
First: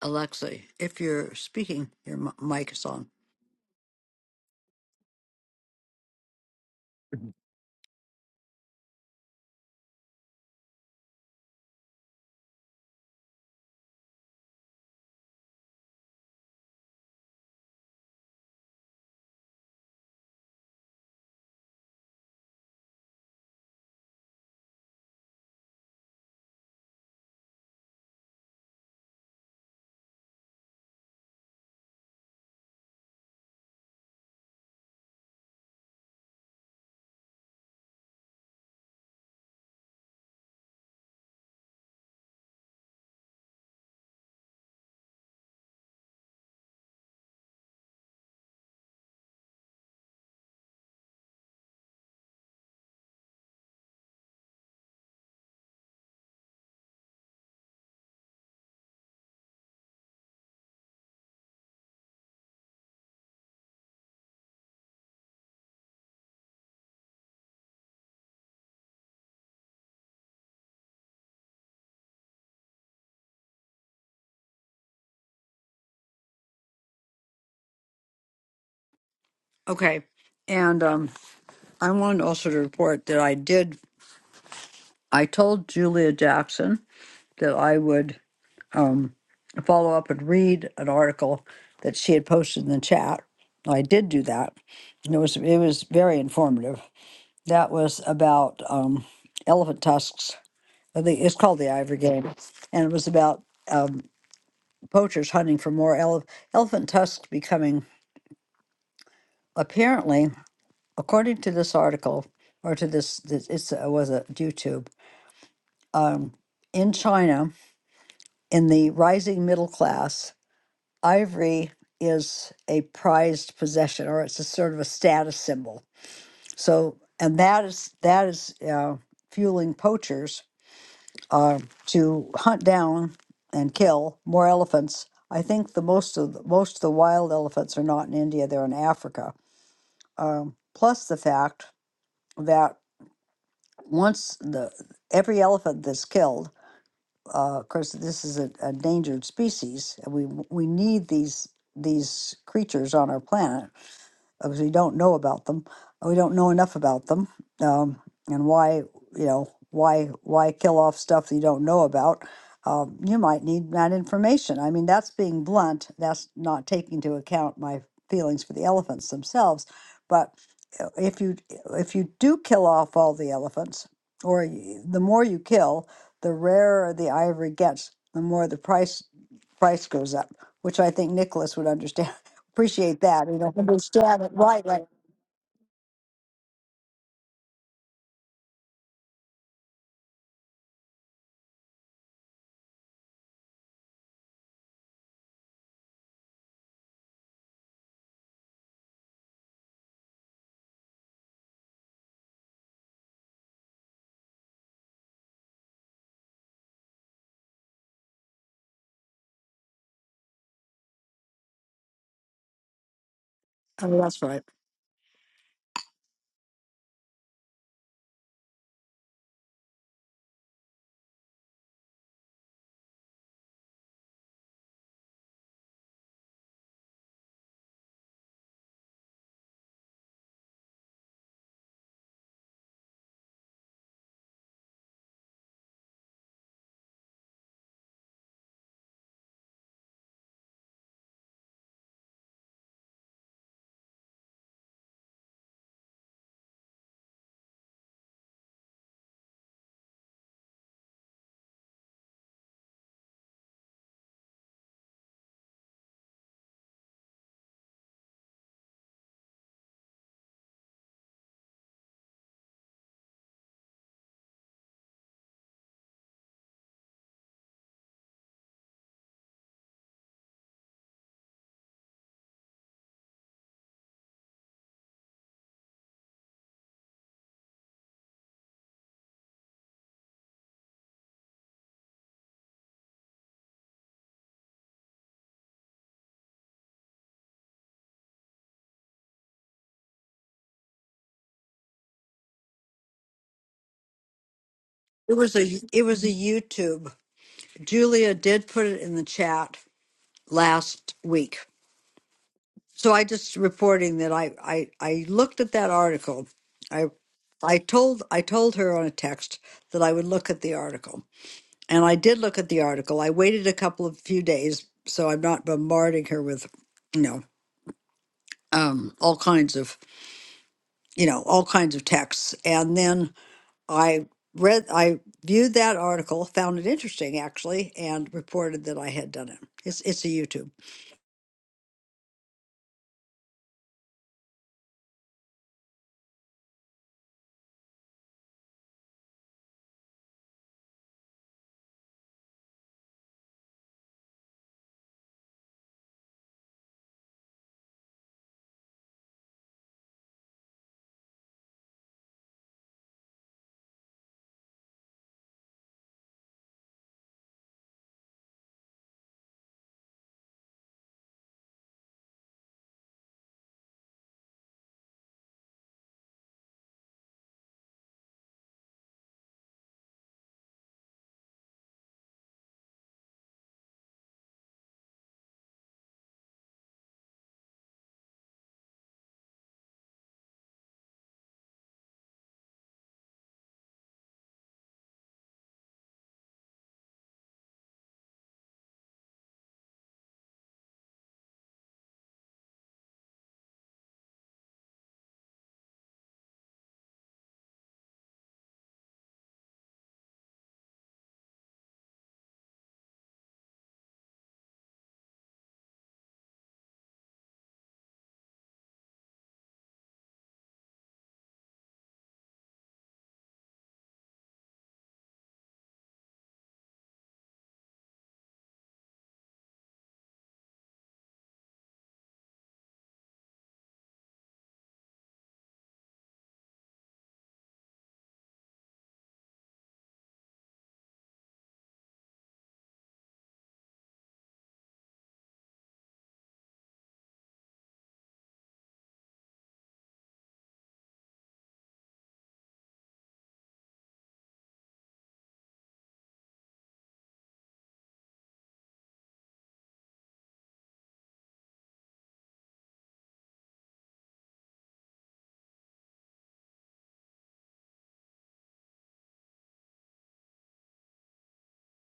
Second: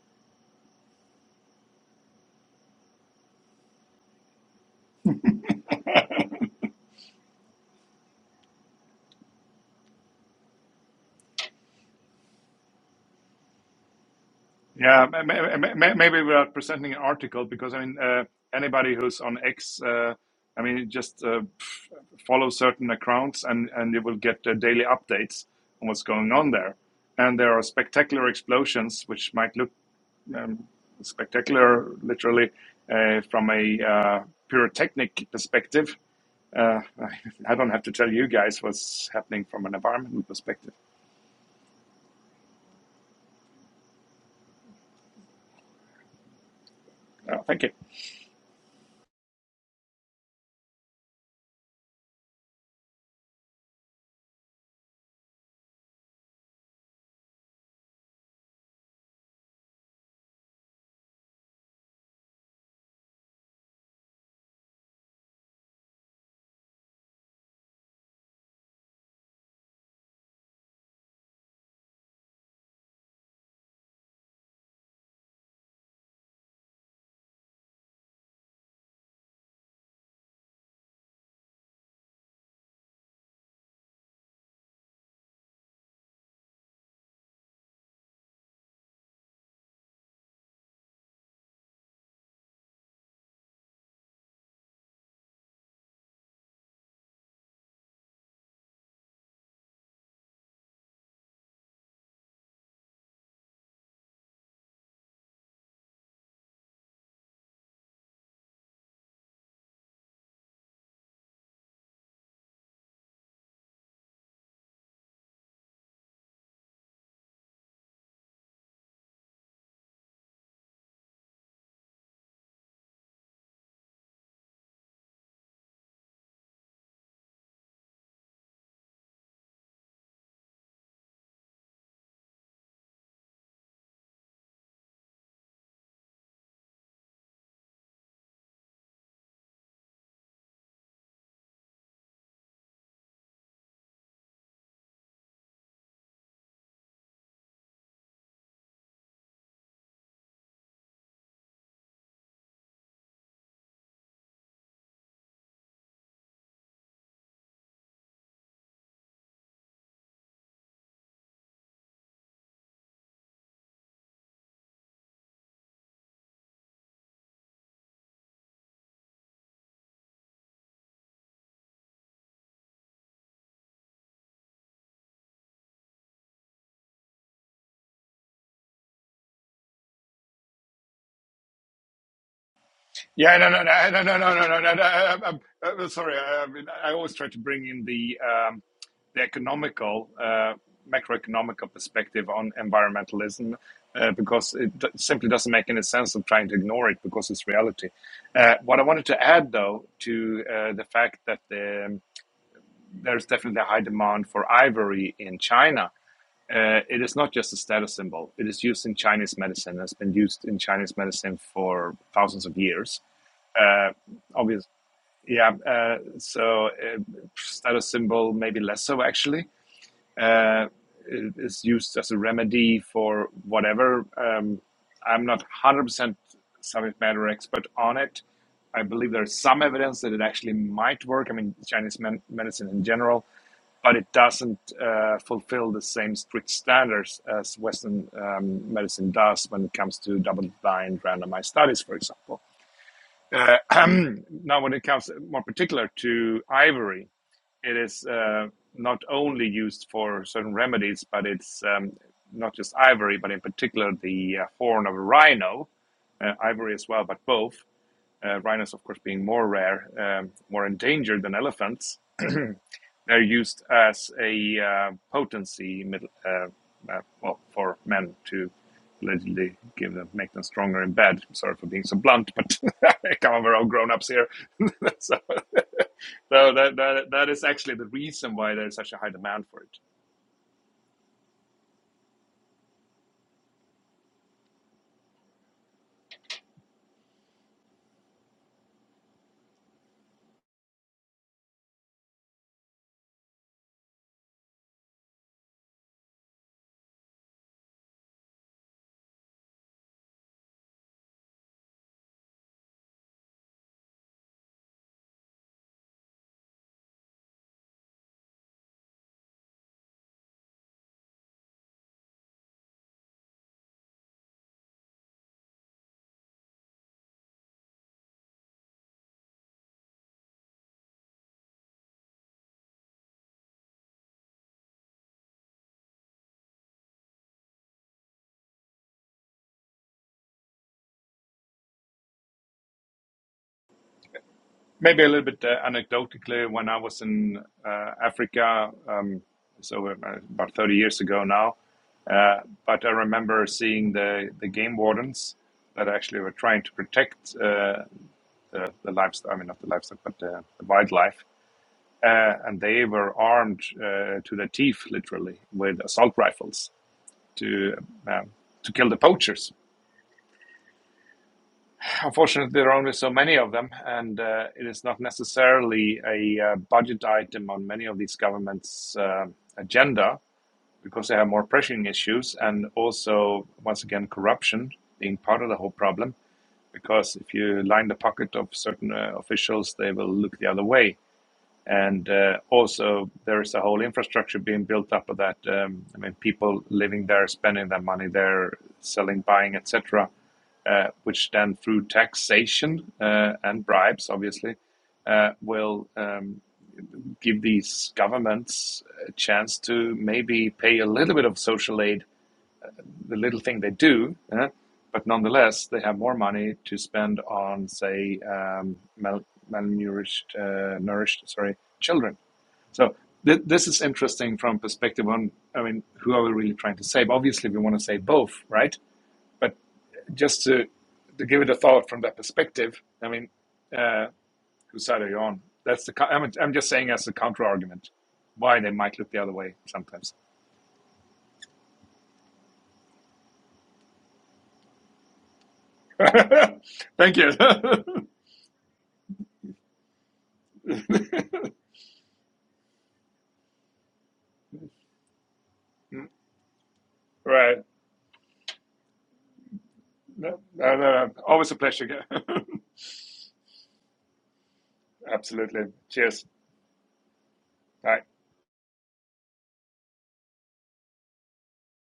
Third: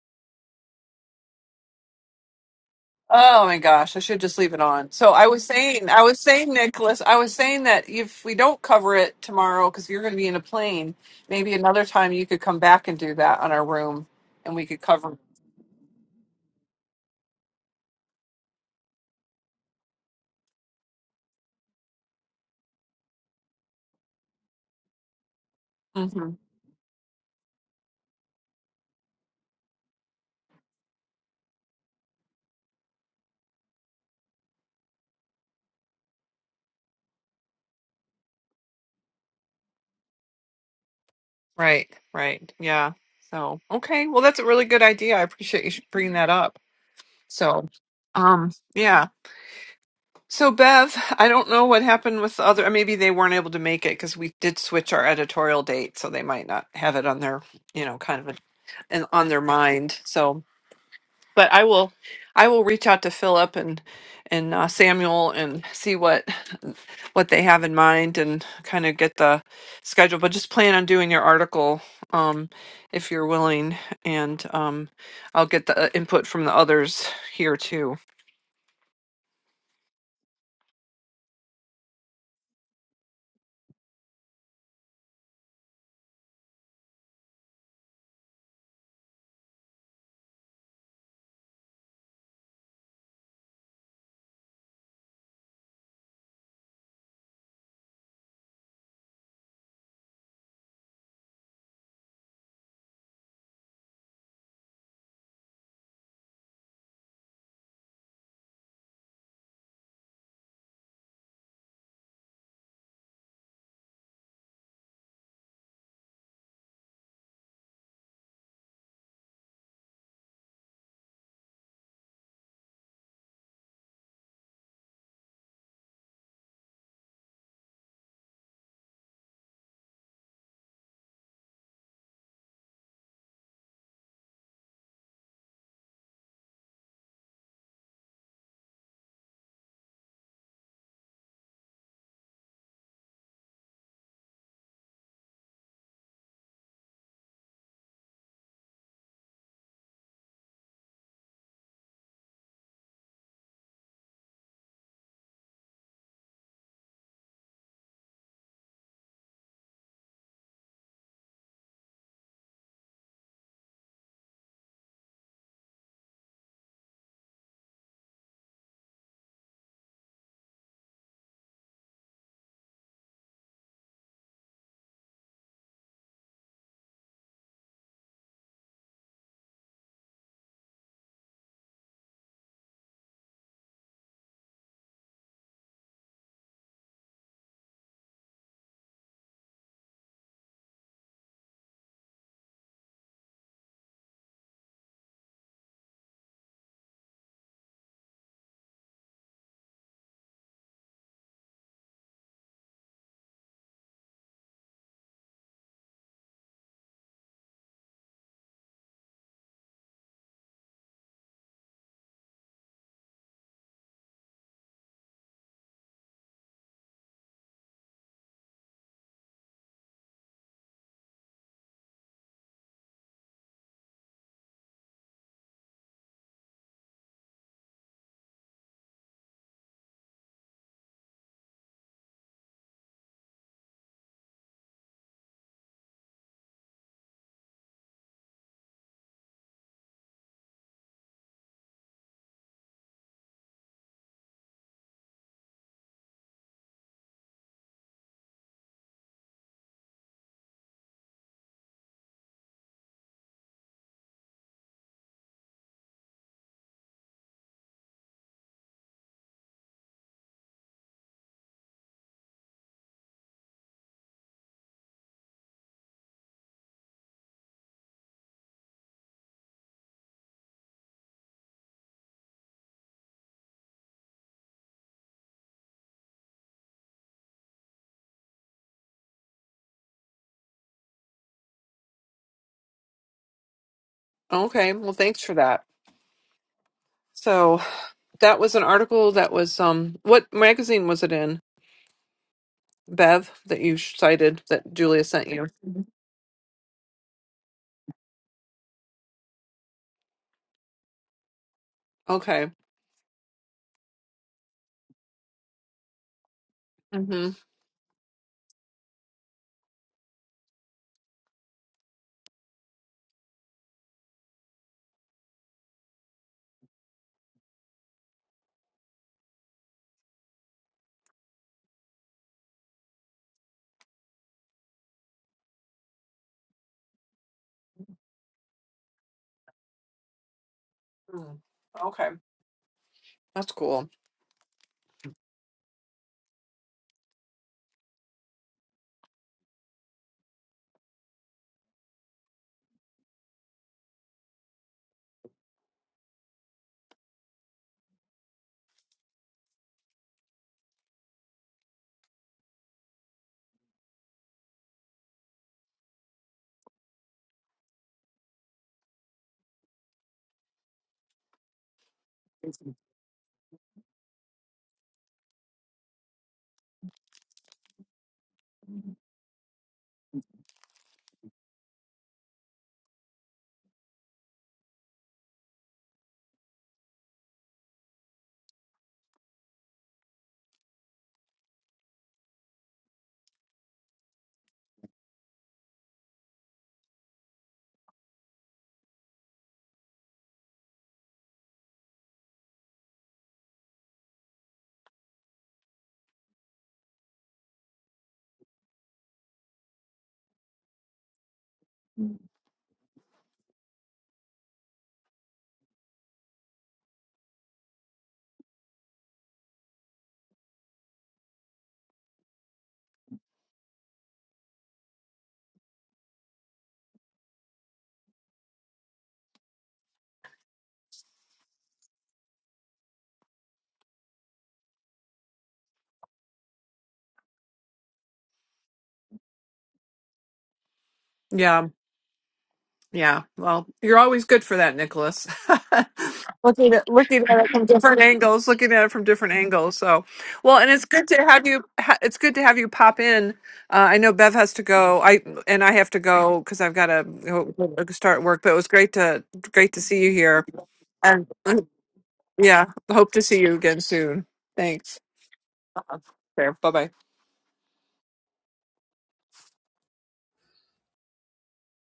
Speaker 2: Alexa, if you're speaking, your m- mic is on.
Speaker 1: Oh my gosh, I should just leave it on. So I was saying, I was saying, Nicholas, I was saying that if we don't cover it tomorrow, because you're going to be in a plane, maybe another time you could come back and do that on our room and we could
Speaker 3: Yeah,
Speaker 1: cover.
Speaker 3: ma- ma- ma- ma- maybe without presenting an article, because I mean, uh, anybody who's on X, uh, I mean, just uh, pff, follow certain accounts, and and you will get uh, daily updates on what's
Speaker 1: hmm
Speaker 3: going on there. And there are spectacular explosions, which might look um, spectacular, literally, uh, from a uh, pyrotechnic perspective. Uh, [laughs] I don't have to tell you guys what's happening from an environmental perspective.
Speaker 1: Right, right. Yeah. So, okay. Well, that's a really good idea. I appreciate you sh- bringing that up.
Speaker 3: Uh, thank
Speaker 1: So,
Speaker 3: you.
Speaker 1: um, yeah. So Bev, I don't know what happened with the other. uh, Maybe they weren't able to make it because we did switch our editorial date, so they might not have it on their, you know, kind of, a, and on their mind. So, but I will, I will reach out to Philip and and uh, Samuel and see what what they have in mind and kind of get the schedule. But just plan on doing your article, um, if you're willing, and um, I'll get the uh, input from the others here too
Speaker 2: Okay. And um, I wanted also to report that I did, I told Julia Jackson that I would um, follow up and read an article that she had posted in the chat. I did do that. And it was, it was very informative. That was about um, elephant tusks. I think it's called the Ivory Game. And it was about um, poachers hunting for more ele- elephant tusks becoming apparently. according to this article or to this, this it's uh, was a YouTube um, in China in the rising middle class, ivory is a prized possession or it's a sort of a status symbol. So and that is that is uh, fueling poachers uh, to hunt down and kill more elephants. I think the most of the, most of the wild elephants are not in India; they're in Africa. Um, plus the fact that once the every elephant that's killed, uh, of course, this is an endangered species, and we we need these these creatures on our planet because we don't know about them. We don't know enough about them. Um, and why, you know, why, why kill off stuff you don't know about? Um, you might need that information. I mean, that's being blunt. That's not taking into account my feelings for the elephants themselves. But uh, if you if you do kill off all the elephants, or you, the more you kill, the rarer the ivory gets, the more the price price goes up, which I think Nicholas would understand appreciate that.
Speaker 3: Yeah,
Speaker 2: You
Speaker 3: no,
Speaker 2: know,
Speaker 3: no, no, no, no,
Speaker 2: understand it
Speaker 3: no, no,
Speaker 2: right,
Speaker 3: no. no.
Speaker 2: right.
Speaker 3: I, I, I'm uh, well, sorry. I, I always try to bring in the um, the economical, uh, macroeconomical perspective on environmentalism uh, because it d- simply doesn't make any sense of trying to ignore it because it's reality. Uh, what I wanted to add, though, to uh, the fact that um, there's definitely a high demand for ivory in China uh, it is not just a status symbol. It is used in Chinese medicine. It's been used in Chinese medicine for thousands of years. Uh,
Speaker 2: Oh, that's right.
Speaker 3: obvious, yeah. Uh, so uh, status symbol maybe less so actually uh, it is used as a remedy for whatever. Um, I'm not 100% subject matter expert on it. I believe there's some evidence that it actually might work. I mean, Chinese men- medicine in general, but it doesn't uh, fulfill the same strict standards as Western um, medicine does when it comes to double-blind randomized studies, for example. Uh, [clears throat] now, when it comes more particular to ivory, it is uh, not only used for certain remedies, but it's um, not just ivory, but in particular the uh, horn of a rhino, uh, ivory as well, but both. Uh, rhinos, of course, being more rare, um, more endangered than elephants, they're used as a uh, potency, uh, uh, well, for men to allegedly give them, make them stronger in bed. Sorry for being so blunt, but [laughs] come on, we're all grown ups here. [laughs] so, [laughs] so that, that that is actually the reason why there's such a high demand for it.
Speaker 1: Okay, well, thanks for that. So that was an article that was um, what magazine was it in? Bev that you sh- cited that Julia
Speaker 2: It
Speaker 1: sent
Speaker 2: was a
Speaker 1: you.
Speaker 2: it was a YouTube. Julia did put it in the chat last week.
Speaker 1: Okay.
Speaker 2: So I just reporting that I I, I looked at that article. I
Speaker 1: Mm-hmm.
Speaker 2: I told I told her on a text that I would look at the article. And I did look at the article. I waited a couple of few days so I'm not bombarding her with, you know, um all kinds of, you know, all kinds of texts. And then I read, I viewed that article, found it interesting actually, and reported that I had done it. It's it's a YouTube.
Speaker 1: Okay, that's cool.
Speaker 3: Maybe a little bit uh, anecdotally, when I was in uh, Africa, um, so uh, about 30 years ago now, uh, but I remember seeing the, the game wardens that actually were trying to protect uh, the, the livestock, I mean, not the livestock, but uh, the wildlife. Uh, and they were armed uh, to the teeth, literally, with assault rifles to, um to kill the poachers Unfortunately, there are only so many of them, and uh, it is not necessarily a uh, budget item on many of these governments' uh, agenda because they have more pressing issues and also, once again, corruption being part of the whole problem. Because if you line the pocket of certain uh, officials, they will look the other way. And uh, also, there is a whole infrastructure being built up of that. Um, I mean, people living there, spending their money there, selling, buying, etc., uh, which then through taxation uh, and bribes, obviously, uh, will um, give these governments a chance to maybe pay a little bit of social aid, the little thing they do, uh, but nonetheless, they have more money to spend on, say, um, mal- malnourished, uh, nourished, sorry, children so th- this is interesting from perspective on, I mean, who are we really trying to save? Obviously, we want to save both, right? But just to, to give it a thought from that perspective, I mean, uh, whose side are you on? That's the. I'm, I'm just saying as a counter argument, why they might look the other way sometimes.
Speaker 1: Yeah, yeah. Well, you're always good for that, Nicholas. [laughs]
Speaker 3: [laughs]
Speaker 1: looking at
Speaker 3: Thank
Speaker 1: looking
Speaker 3: you. [laughs]
Speaker 1: at it from different angles, looking at it from different angles. So, well, and it's good to have you. ha- It's good to have you pop in. Uh, I know Bev has to go. I and I have to go because I've got to
Speaker 3: right.
Speaker 1: go start work. But it was great to great to see you
Speaker 3: No,
Speaker 1: here,
Speaker 3: no, no, no.
Speaker 1: and
Speaker 3: Always a
Speaker 1: [clears throat]
Speaker 3: pleasure.
Speaker 1: yeah, hope to see you again soon. Thanks.
Speaker 3: [laughs] Absolutely. Cheers.
Speaker 1: Fair. Bye bye.
Speaker 3: Bye.